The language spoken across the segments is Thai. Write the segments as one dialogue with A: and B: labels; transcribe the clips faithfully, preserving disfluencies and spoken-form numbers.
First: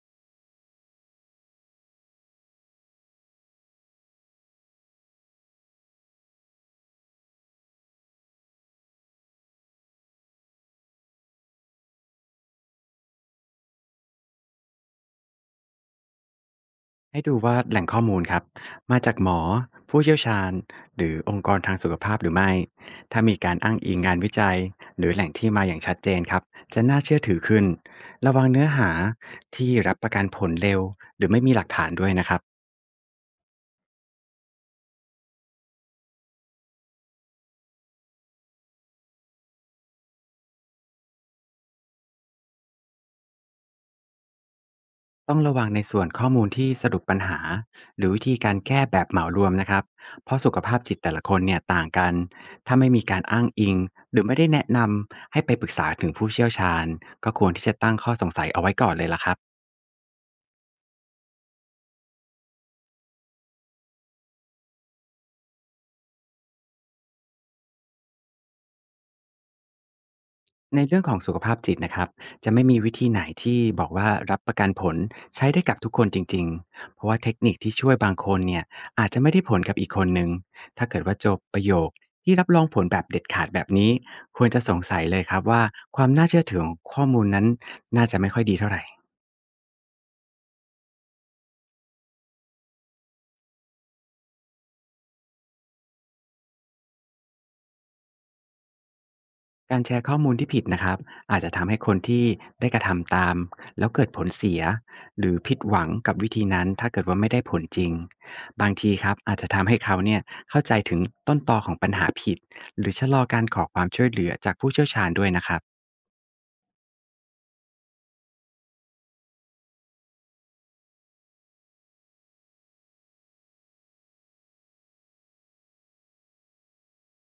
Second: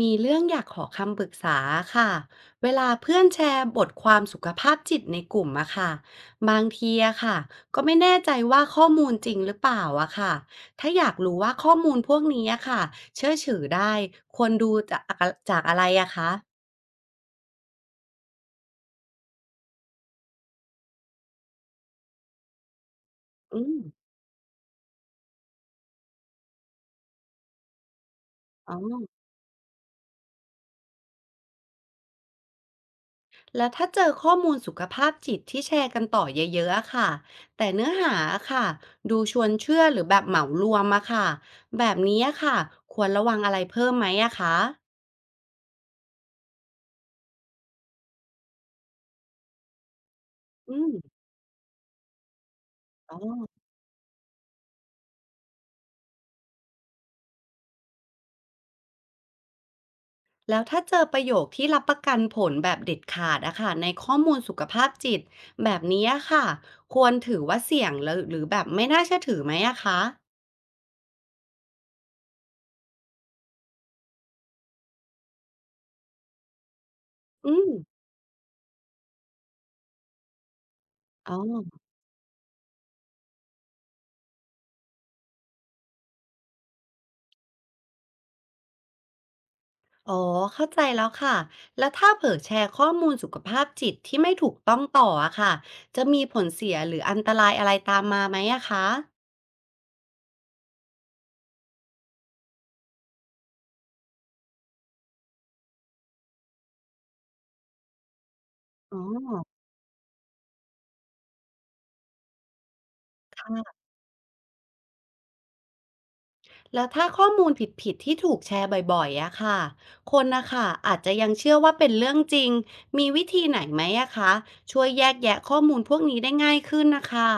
A: มีเรื่องอยากขอคำปรึกษาค่ะเวลาเพื่อนแชร์บทความสุขภาพจิตในกลุ่มอะค่ะบางทีอะค่ะก็ไม่แน่ใจว่าข้อมูลจริงหรือเปล่าอะค่ะถ้าอยากรู้ว่าข้อมูลพวกนี้อะค่ะเชื่อถือได้ควรดูจากจากอะไรอะคะ
B: ให้ดูว่าแหล่งข้อมูลครับมาจากหมอผู้เชี่ยวชาญหรือองค์กรทางสุขภาพหรือไม่ถ้ามีการ
A: อื
B: อ้าง
A: ม
B: อิงงานวิจัยหรือแหล่งที่มาอย่างชัดเจนครับจะน่าเชื่อถือขึ้นระวังเนื้อ
A: อ๋อ
B: หาที่รับประกันผลเร็วหรือไม่มีหลักฐานด้วยนะครับ
A: แล้วถ้าเจอข้อมูลสุขภาพจิตที่แชร์กันต่อเยอะๆอะค่ะแต่เนื้อหาอะค่ะดูชวนเชื่อหรือแบบเหมารวมอะค่ะแบบนี้อะค่ะควรระวังอะไรเพิ่มไหมอะคะ
B: ต้องระวังในส่วนข้อมูลที่สรุปปัญหาหรือวิธีการแก้แบบเหมารวมนะครับเพราะสุข
A: อื
B: ภาพจิต
A: ม
B: แต่ละคนเนี่ยต่างกันถ้าไม่มี
A: อ๋
B: การอ้าง
A: อ
B: อิงหรือไม่ได้แนะนำให้ไปปรึกษาถึงผู้เชี่ยวชาญก็ควรที่จะตั้งข้อสงสัยเอาไว้ก่อนเลยล่ะครับ
A: แล้วถ้าเจอประโยคที่รับประกันผลแบบเด็ดขาดอะค่ะในข้อมูลสุขภาพจิตแบบนี้อะค่ะควรถือว่าเสี่ยงหรือหรือแบบไม่น่าเชื่อถือไหมอะคะ
B: ในเรื่องของสุขภาพจิตนะครับจะไม่มีวิธีไหนที่บอกว่ารับประกันผลใช้ได้กับทุกคนจริงๆเพราะว่าเทค
A: อื
B: นิค
A: ม
B: ที่ช่วยบางคนเนี่ยอาจจะไม่ได้ผลกับอีกคนหนึ่งถ้าเกิดว่าจ
A: อ๋
B: บประโย
A: อ
B: คที่รับรองผลแบบเด็ดขาดแบบนี้ควรจะสงสัยเลยครับว่าความน่าเชื่อถือของข้อมูลนั้นน่าจะไม่ค่อยดีเท่าไหร
A: อ๋อเข้าใจแล้วค่ะ แล้วถ้าเผลอแชร์ข้อมูลสุขภาพจิตที่ไม่ถูกต้องต่ออะค่ะจะมีผลเสียหรืออันตรายอะไรตามมาไหมอะคะ
B: การแชร์ข้อมูลที่ผิดนะครับอาจจะทำให้คนที่ได้กระทำตามแล้วเกิดผลเสียหรือผิดหวังกับวิธีนั้นถ้าเกิดว่าไม่ได้ผลจริงบางที
A: อ๋
B: ครับอาจจะ
A: อ
B: ทำให้เขาเนี่ยเข้าใจถึงต้นตอของปัญหาผิดหรือชะลอการขอค
A: ค่ะ
B: วามช่วยเหลือจากผู้เชี่ยวชาญด้วยนะครับ
A: แล้วถ้าข้อมูลผิดๆที่ถูกแชร์บ่อยๆอะค่ะคนนะคะอาจจะยังเชื่อว่าเป็นเรื่องจริงมีวิธีไหนไหมอะคะช่วยแยกแยะข้อมูลพวกนี้ได้ง่ายขึ้นนะคะ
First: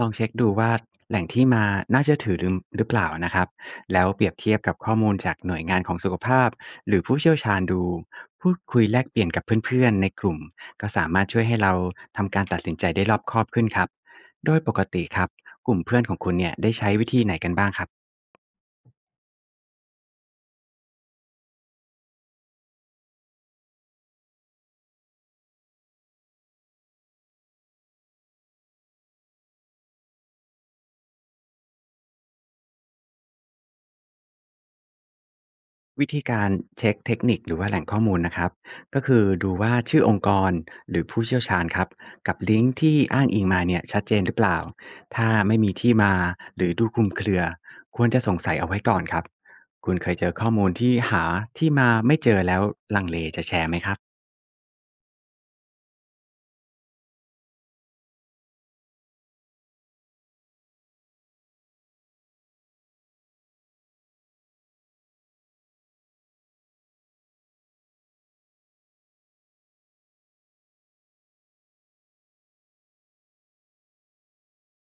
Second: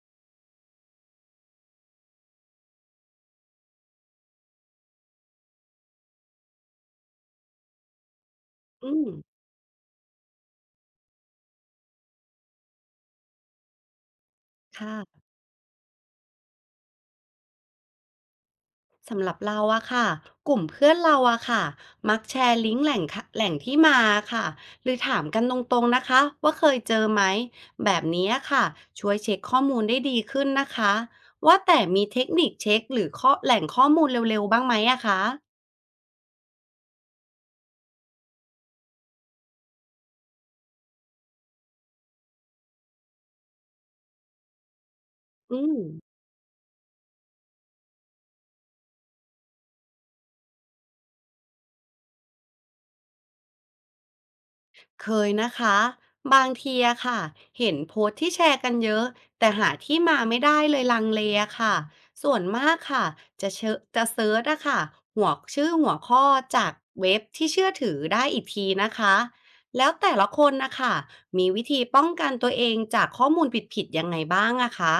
B: ลองเช็คดูว่าแหล่งที่มาน่าเชื่อถือหรือหรือเปล่านะครับแล้วเปรียบเทียบกับข้อมูลจากหน่วยงานของสุขภาพหรือผู้เชี่ยวชาญดูพูดคุย
A: อื
B: แลก
A: ม
B: เปลี่ยนกับเพื่อนๆในกลุ่มก็สามารถช่วยให้เราทำการตัดสินใจได้รอบคอบขึ้นครับโดยปกติค
A: ค่ะ
B: รับกลุ่มเพื่อนของคุณเนี่ยได้ใช้วิธีไหนกันบ้างครับ
A: สำหรับเราอะค่ะกลุ่มเพื่อนเราอะค่ะมักแชร์ลิงก์แหล่งค่ะแหล่งที่มาค่ะหรือถามกันตรงๆนะคะว่าเคยเจอไหมแบบนี้อะค่ะช่วยเช็คข้อมูลได้ดีขึ้นนะคะว่าแต่มีเทคนิคเช็คหรือข้อแหล่งข้อมูลเร็วๆบ้างไหมอะคะ
B: วิธีการเช็กเทคนิคหรือว่าแหล่งข้อมูลนะครับก็คือดูว่าชื่อองค์กรหรือผู้เชี่ยวชาญครับกับลิงก์ที่อ้างอิงมาเนี่ยชัดเจนหรือเปล่าถ้าไม่
A: อื
B: มี
A: ม
B: ที่มาหรือดูคลุมเครือควรจะสงสัยเอาไว้ก่อนครับคุณเคยเจอข้อมูลที่หาที่มาไม่เจอแล้วลังเลจะแชร์ไหมครับ
A: เคยนะคะบางทีอะค่ะเห็นโพสต์ที่แชร์กันเยอะแต่หาที่มาไม่ได้เลยลังเลอะค่ะส่วนมากค่ะจะเชอจะเซิร์ชอะค่ะหัวชื่อหัวข้อจากเว็บที่เชื่อถือได้อีกทีนะคะแล้วแต่ละคนนะคะมีวิธีป้องกันตัวเองจากข้อมูลผิดๆยังไงบ้างอะคะ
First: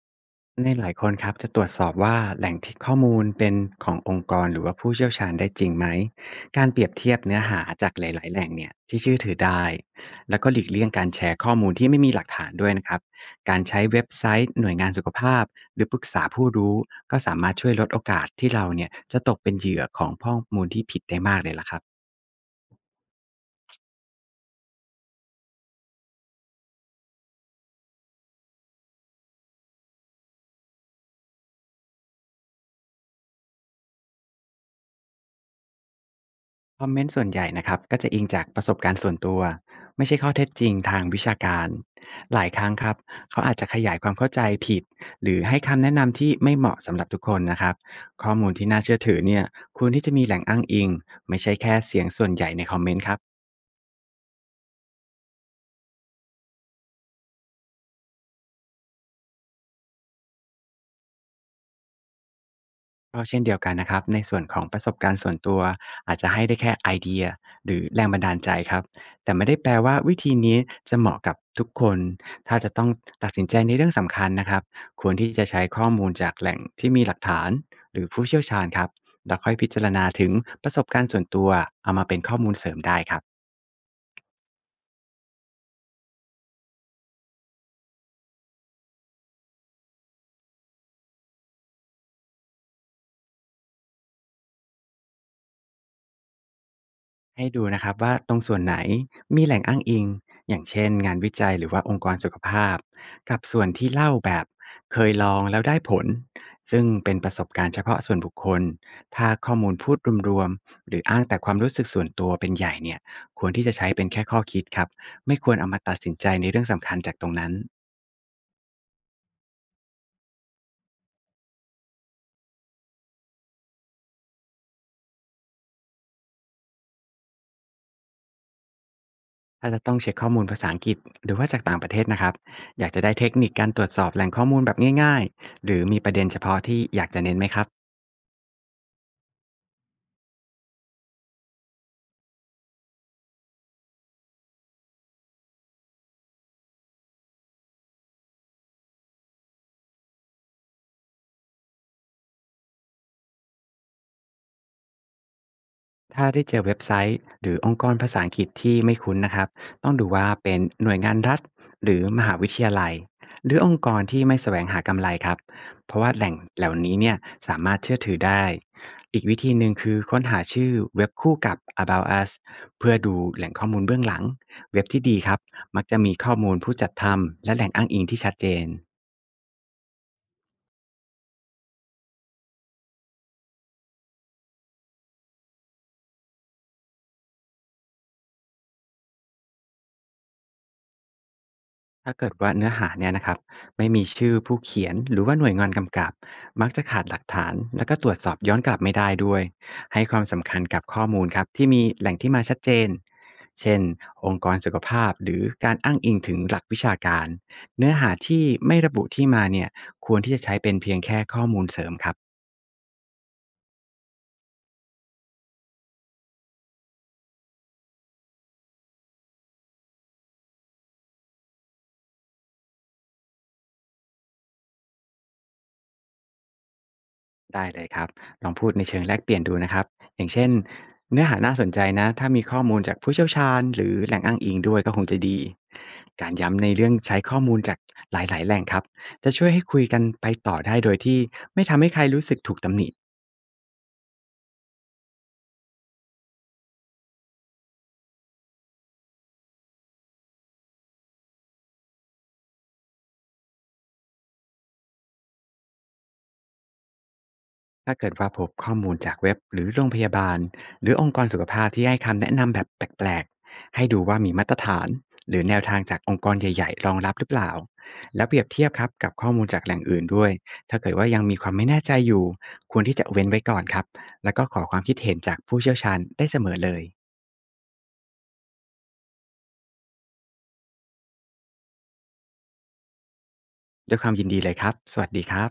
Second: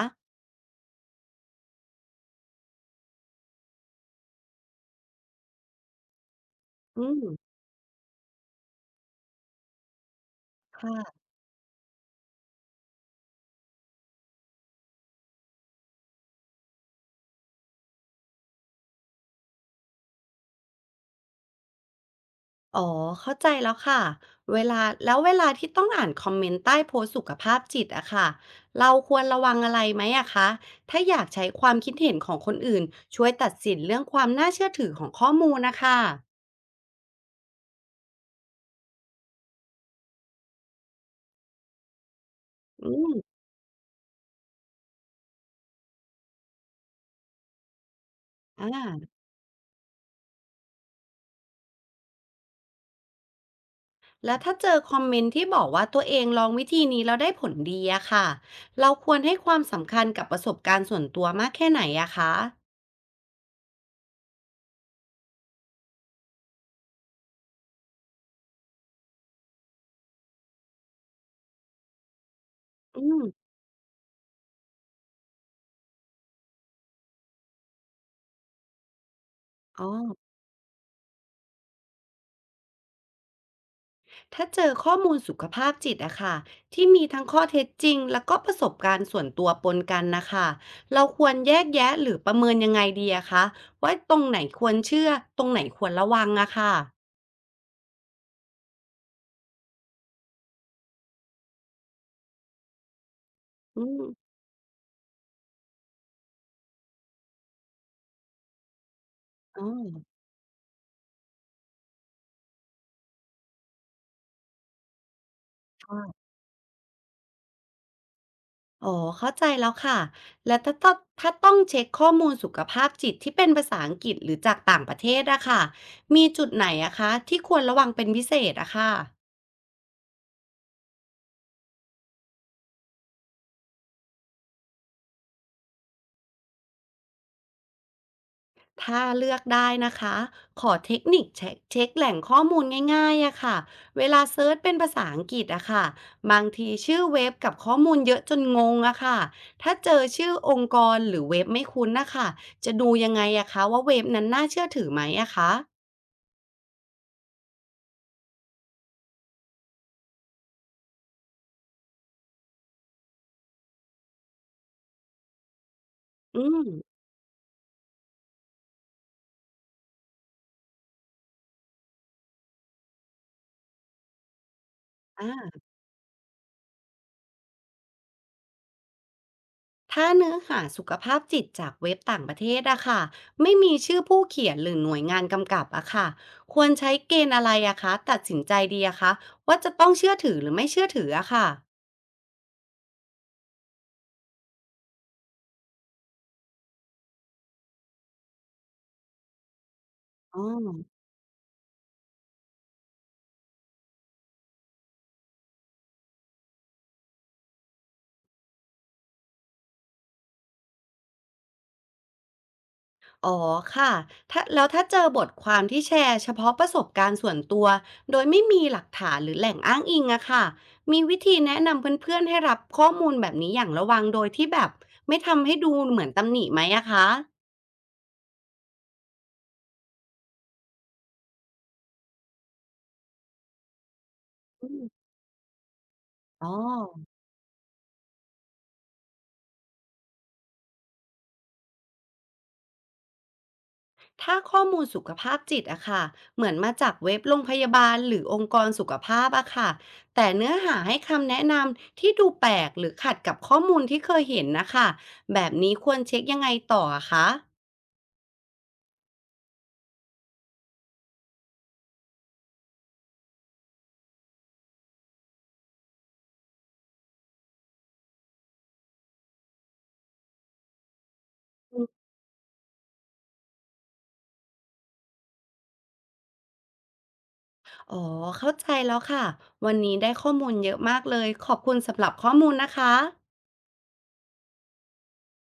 B: ในหลายคนครับจะตรวจสอบว่าแหล่งที่ข้อมูลเป็นขององค์กรหรือว่าผู้เชี่ยวชาญได้จริงไหมการเปรียบ
A: อื
B: เทียบ
A: ม
B: เนื้อหาจากหลายๆแหล่งเนี่ยที่เชื่อถือได้แล้วก็หลีกเลี่ยงการแช
A: ค่ะ
B: ร์ข้อมูลที่ไม่มีหลักฐานด้วยนะครับการใช้เว็บไซต์หน่วยงานสุขภาพหรือปรึกษาผู้รู้ก็สามารถช่วยลดโอกาสที่เราเนี่ยจะตกเป็นเหยื่อของข้อมูลที่ผิดได้มากเลยล่ะครับ
A: อ๋อ เข้าใจแล้วค่ะเวลาแล้วเวลาที่ต้องอ่านคอมเมนต์ใต้โพสต์สุขภาพจิตอะค่ะเราควรระวังอะไรไหมอะคะถ้าอยากใช้ความคิดเห็นของคนอื่นช่วยตัดสินเรื่องความน่าเชื่อถือของข้อมูลนะคะ
B: คอมเมนต์ส่วนใหญ่นะครับก็จะอิงจากประสบการณ์ส่วนตัวไม่ใช่ข้อเท็จจริงทางวิชาการหลายครั้งค
A: อื
B: รับ
A: ม
B: เขาอาจจะขยายความเข้าใจผิดหรือให้คำแนะนำที่ไม่เหมาะสำหรับทุกคนนะครับข้อมูล
A: อ่
B: ที่น่าเชื่อ
A: า
B: ถือเนี่ยควรที่จะมีแหล่งอ้างอิงไม่ใช่แค่เสียงส่วนใหญ่ในคอมเมนต์ครับ
A: แล้วถ้าเจอคอมเมนต์ที่บอกว่าตัวเองลองวิธีนี้แล้วได้ผลดีอะค่ะเราควรให้ความสำคัญกับประสบการณ์ส่วนตัวมากแค่ไหนอะคะ
B: ก็เช่นเดียวกันนะครับในส่วนของประสบการณ์ส่วนตัวอาจจะให้ได้แค่ไอเดียหรือแรงบันดาลใจครับแต่ไม่ได้แปลว่าวิธีนี้จะเหมาะกับทุกคนถ้าจะต้อง
A: อืม
B: ตัดสินใจในเรื่องสำคัญนะครับควรที่จะใช้ข้อมูลจากแหล่งที่มีหลักฐานหรือผู้เชี่ยวชาญครับแล้วค่อยพิ
A: อ๋
B: จา
A: อ
B: รณาถึงประสบการณ์ส่วนตัวเอามาเป็นข้อมูลเสริมได้ครับ
A: ถ้าเจอข้อมูลสุขภาพจิตอะค่ะที่มีทั้งข้อเท็จจริงแล้วก็ประสบการณ์ส่วนตัวปนกันนะคะเราควรแยกแยะหรือประเมินยังไงดีอะคะว่าตรงไหนควรเชื่อตรงไหนควรระวังอะค่ะ
B: ให้ดูนะครับว่าตรงส่วนไหนมีแหล่งอ้างอิงอย่างเช่นงานวิจัยหรือว่าองค์กรสุขภาพกับส่วน
A: อื
B: ที่
A: ม
B: เล่าแบบเคยลองแล้วได้ผลซึ่งเป็นประสบการณ์เฉพาะส่วนบุคคลถ้าข้อ
A: อ๋
B: มูลพูด
A: อ
B: รวมๆหรืออ้างแต่ความรู้สึกส่วนตัวเป็นใหญ่เนี่ยควรที่จะใช้เป็นแค่ข้อคิดครับไม่ควรเอามาตัดสิน
A: ค่ะ
B: ใจในเรื่องสำคัญจากตรงนั้น
A: อ๋อเข้าใจแล้วค่ะแล้วถ้าต้องถ้าต้องเช็คข้อมูลสุขภาพจิตที่เป็นภาษาอังกฤษหรือจากต่างประเทศอะค่ะมีจุดไหนอะคะที่ควรระวังเป็นพิเศษอะค่ะ
B: ถ้าจะต้องเช็คข้อมูลภาษาอังกฤษหรือว่าจากต่างประเทศนะครับอยากจะได้เทคนิคการตรวจสอบแหล่งข้อมูลแบบง่ายๆหรือมีประเด็นเฉพาะที่อยากจะเน้นไหมครับ
A: ถ้าเลือกได้นะคะขอเทคนิคเช็คเช็คแหล่งข้อมูลง่ายๆอะค่ะเวลาเซิร์ชเป็นภาษาอังกฤษอะค่ะบางทีชื่อเว็บกับข้อมูลเยอะจนงงอะค่ะถ้าเจอชื่อองค์กรหรือเว็บไม่คุ้นนะคะจะดูยังไงอะคะว่าเว็บนั้นน่าเชื่อถือไหมอะคะ
B: ถ้าได้เจอเว็บไซต์หรือองค์กรภาษาอังกฤษที่ไม่คุ้นนะครับต้องดูว่าเป็นหน่วยงานรัฐหรือมหาวิทยาลัยหรือองค์กรที่ไม่แสวงหากำไรครับเพราะว่าแหล่ง
A: อื
B: เห
A: ม
B: ล่านี้เนี่ยสามารถเชื่อถือได้อีกวิธีหนึ่งคือค้นหาชื่อเว็บคู่กับ about us เพื่อดูแหล่งข้อมูลเบื้องหลังเว็บที่ดี
A: อ่
B: ครับ
A: า
B: มักจะมีข้อมูลผู้จัดทำและแหล่งอ้างอิงที่ชัดเจน
A: ถ้าเนื้อหาสุขภาพจิตจากเว็บต่างประเทศอะค่ะไม่มีชื่อผู้เขียนหรือหน่วยงานกำกับอะค่ะควรใช้เกณฑ์อะไรอะคะตัดสินใจดีอะคะว่าจะต้องเชื่อถือหรือไม่เชื่อถืออะค่ะ
B: ถ้าเกิดว่าเนื้อหาเนี่ยนะครับไม่มีชื่อผู้เขียนหรือว่าหน่วยงานกำกับมักจะขาดหลักฐานแล้วก็ตรวจสอบย้อนกลับไม่ได้ด้วยให้ความ
A: อ๋อ
B: สำคัญกับข้อมูลครับที่มีแหล่งที่มาชัดเจนเช่นองค์กรสุขภาพหรือการอ้างอิงถึงหลักวิชาการเนื้อหาที่ไม่ระบุที่มาเนี่ยควรที่จะใช้เป็นเพียงแค่ข้อมูลเสริมครับ
A: อ๋อค่ะถ้าแล้วถ้าเจอบทความที่แชร์เฉพาะประสบการณ์ส่วนตัวโดยไม่มีหลักฐานหรือแหล่งอ้างอิงอะค่ะมีวิธีแนะนำเพื่อนๆให้รับข้อมูลแบบนี้อย่างระวังโดยที่แบบไม่ทำให้ดูเหมือนตำหนิไหมอะคะ
B: ได้เลยครับลองพูดในเชิงแลกเปลี่ยนดูนะครับอย่างเช่นเนื้อหาน่าสนใจนะถ้ามีข้อมูลจากผู้เชี่ยวชาญหรือแหล่งอ้างอิง
A: อ
B: ด้วยก็ค
A: ม
B: งจะดีการ
A: อ๋อ
B: ย้ำในเรื่องใช้ข้อมูลจากหลายๆแหล่งครับจะช่วยให้คุยกันไปต่อได้โดยที่ไม่ทำให้ใครรู้สึกถูกตำหนิ
A: ถ้าข้อมูลสุขภาพจิตอะค่ะเหมือนมาจากเว็บโรงพยาบาลหรือองค์กรสุขภาพอะค่ะแต่เนื้อหาให้คำแนะนำที่ดูแปลกหรือขัดกับข้อมูลที่เคยเห็นนะคะ แบบนี้ควรเช็คยังไงต่ออะคะ
B: ถ้าเกิดว่าพบข้อมูลจากเว็บหรือโรงพยาบาลหรือองค์กรสุขภาพที่ให้คำแนะนำแบบแปลกๆให้ดูว่ามีมาตรฐานหรือแนวทางจากองค์กรใหญ่ๆรองรับหรือเปล่าแล้วเปรียบเทียบครับกับข้อมูลจากแหล่งอื่นด้วยถ้าเกิดว่ายังมีความไม่แน่ใจอยู่ควรที่จะเว้นไว้ก่อนครับแล้วก็ขอความคิดเห็นจากผู้เชี่ยวชาญได้เสมอเลย
A: อ๋อเข้าใจแล้วค่ะ วันนี้ได้ข้อมูลเยอะมากเลย ขอบคุณสำหรับข้อมูลนะคะ
B: ด้วยความยินดีเลยครับสวัสดีครับ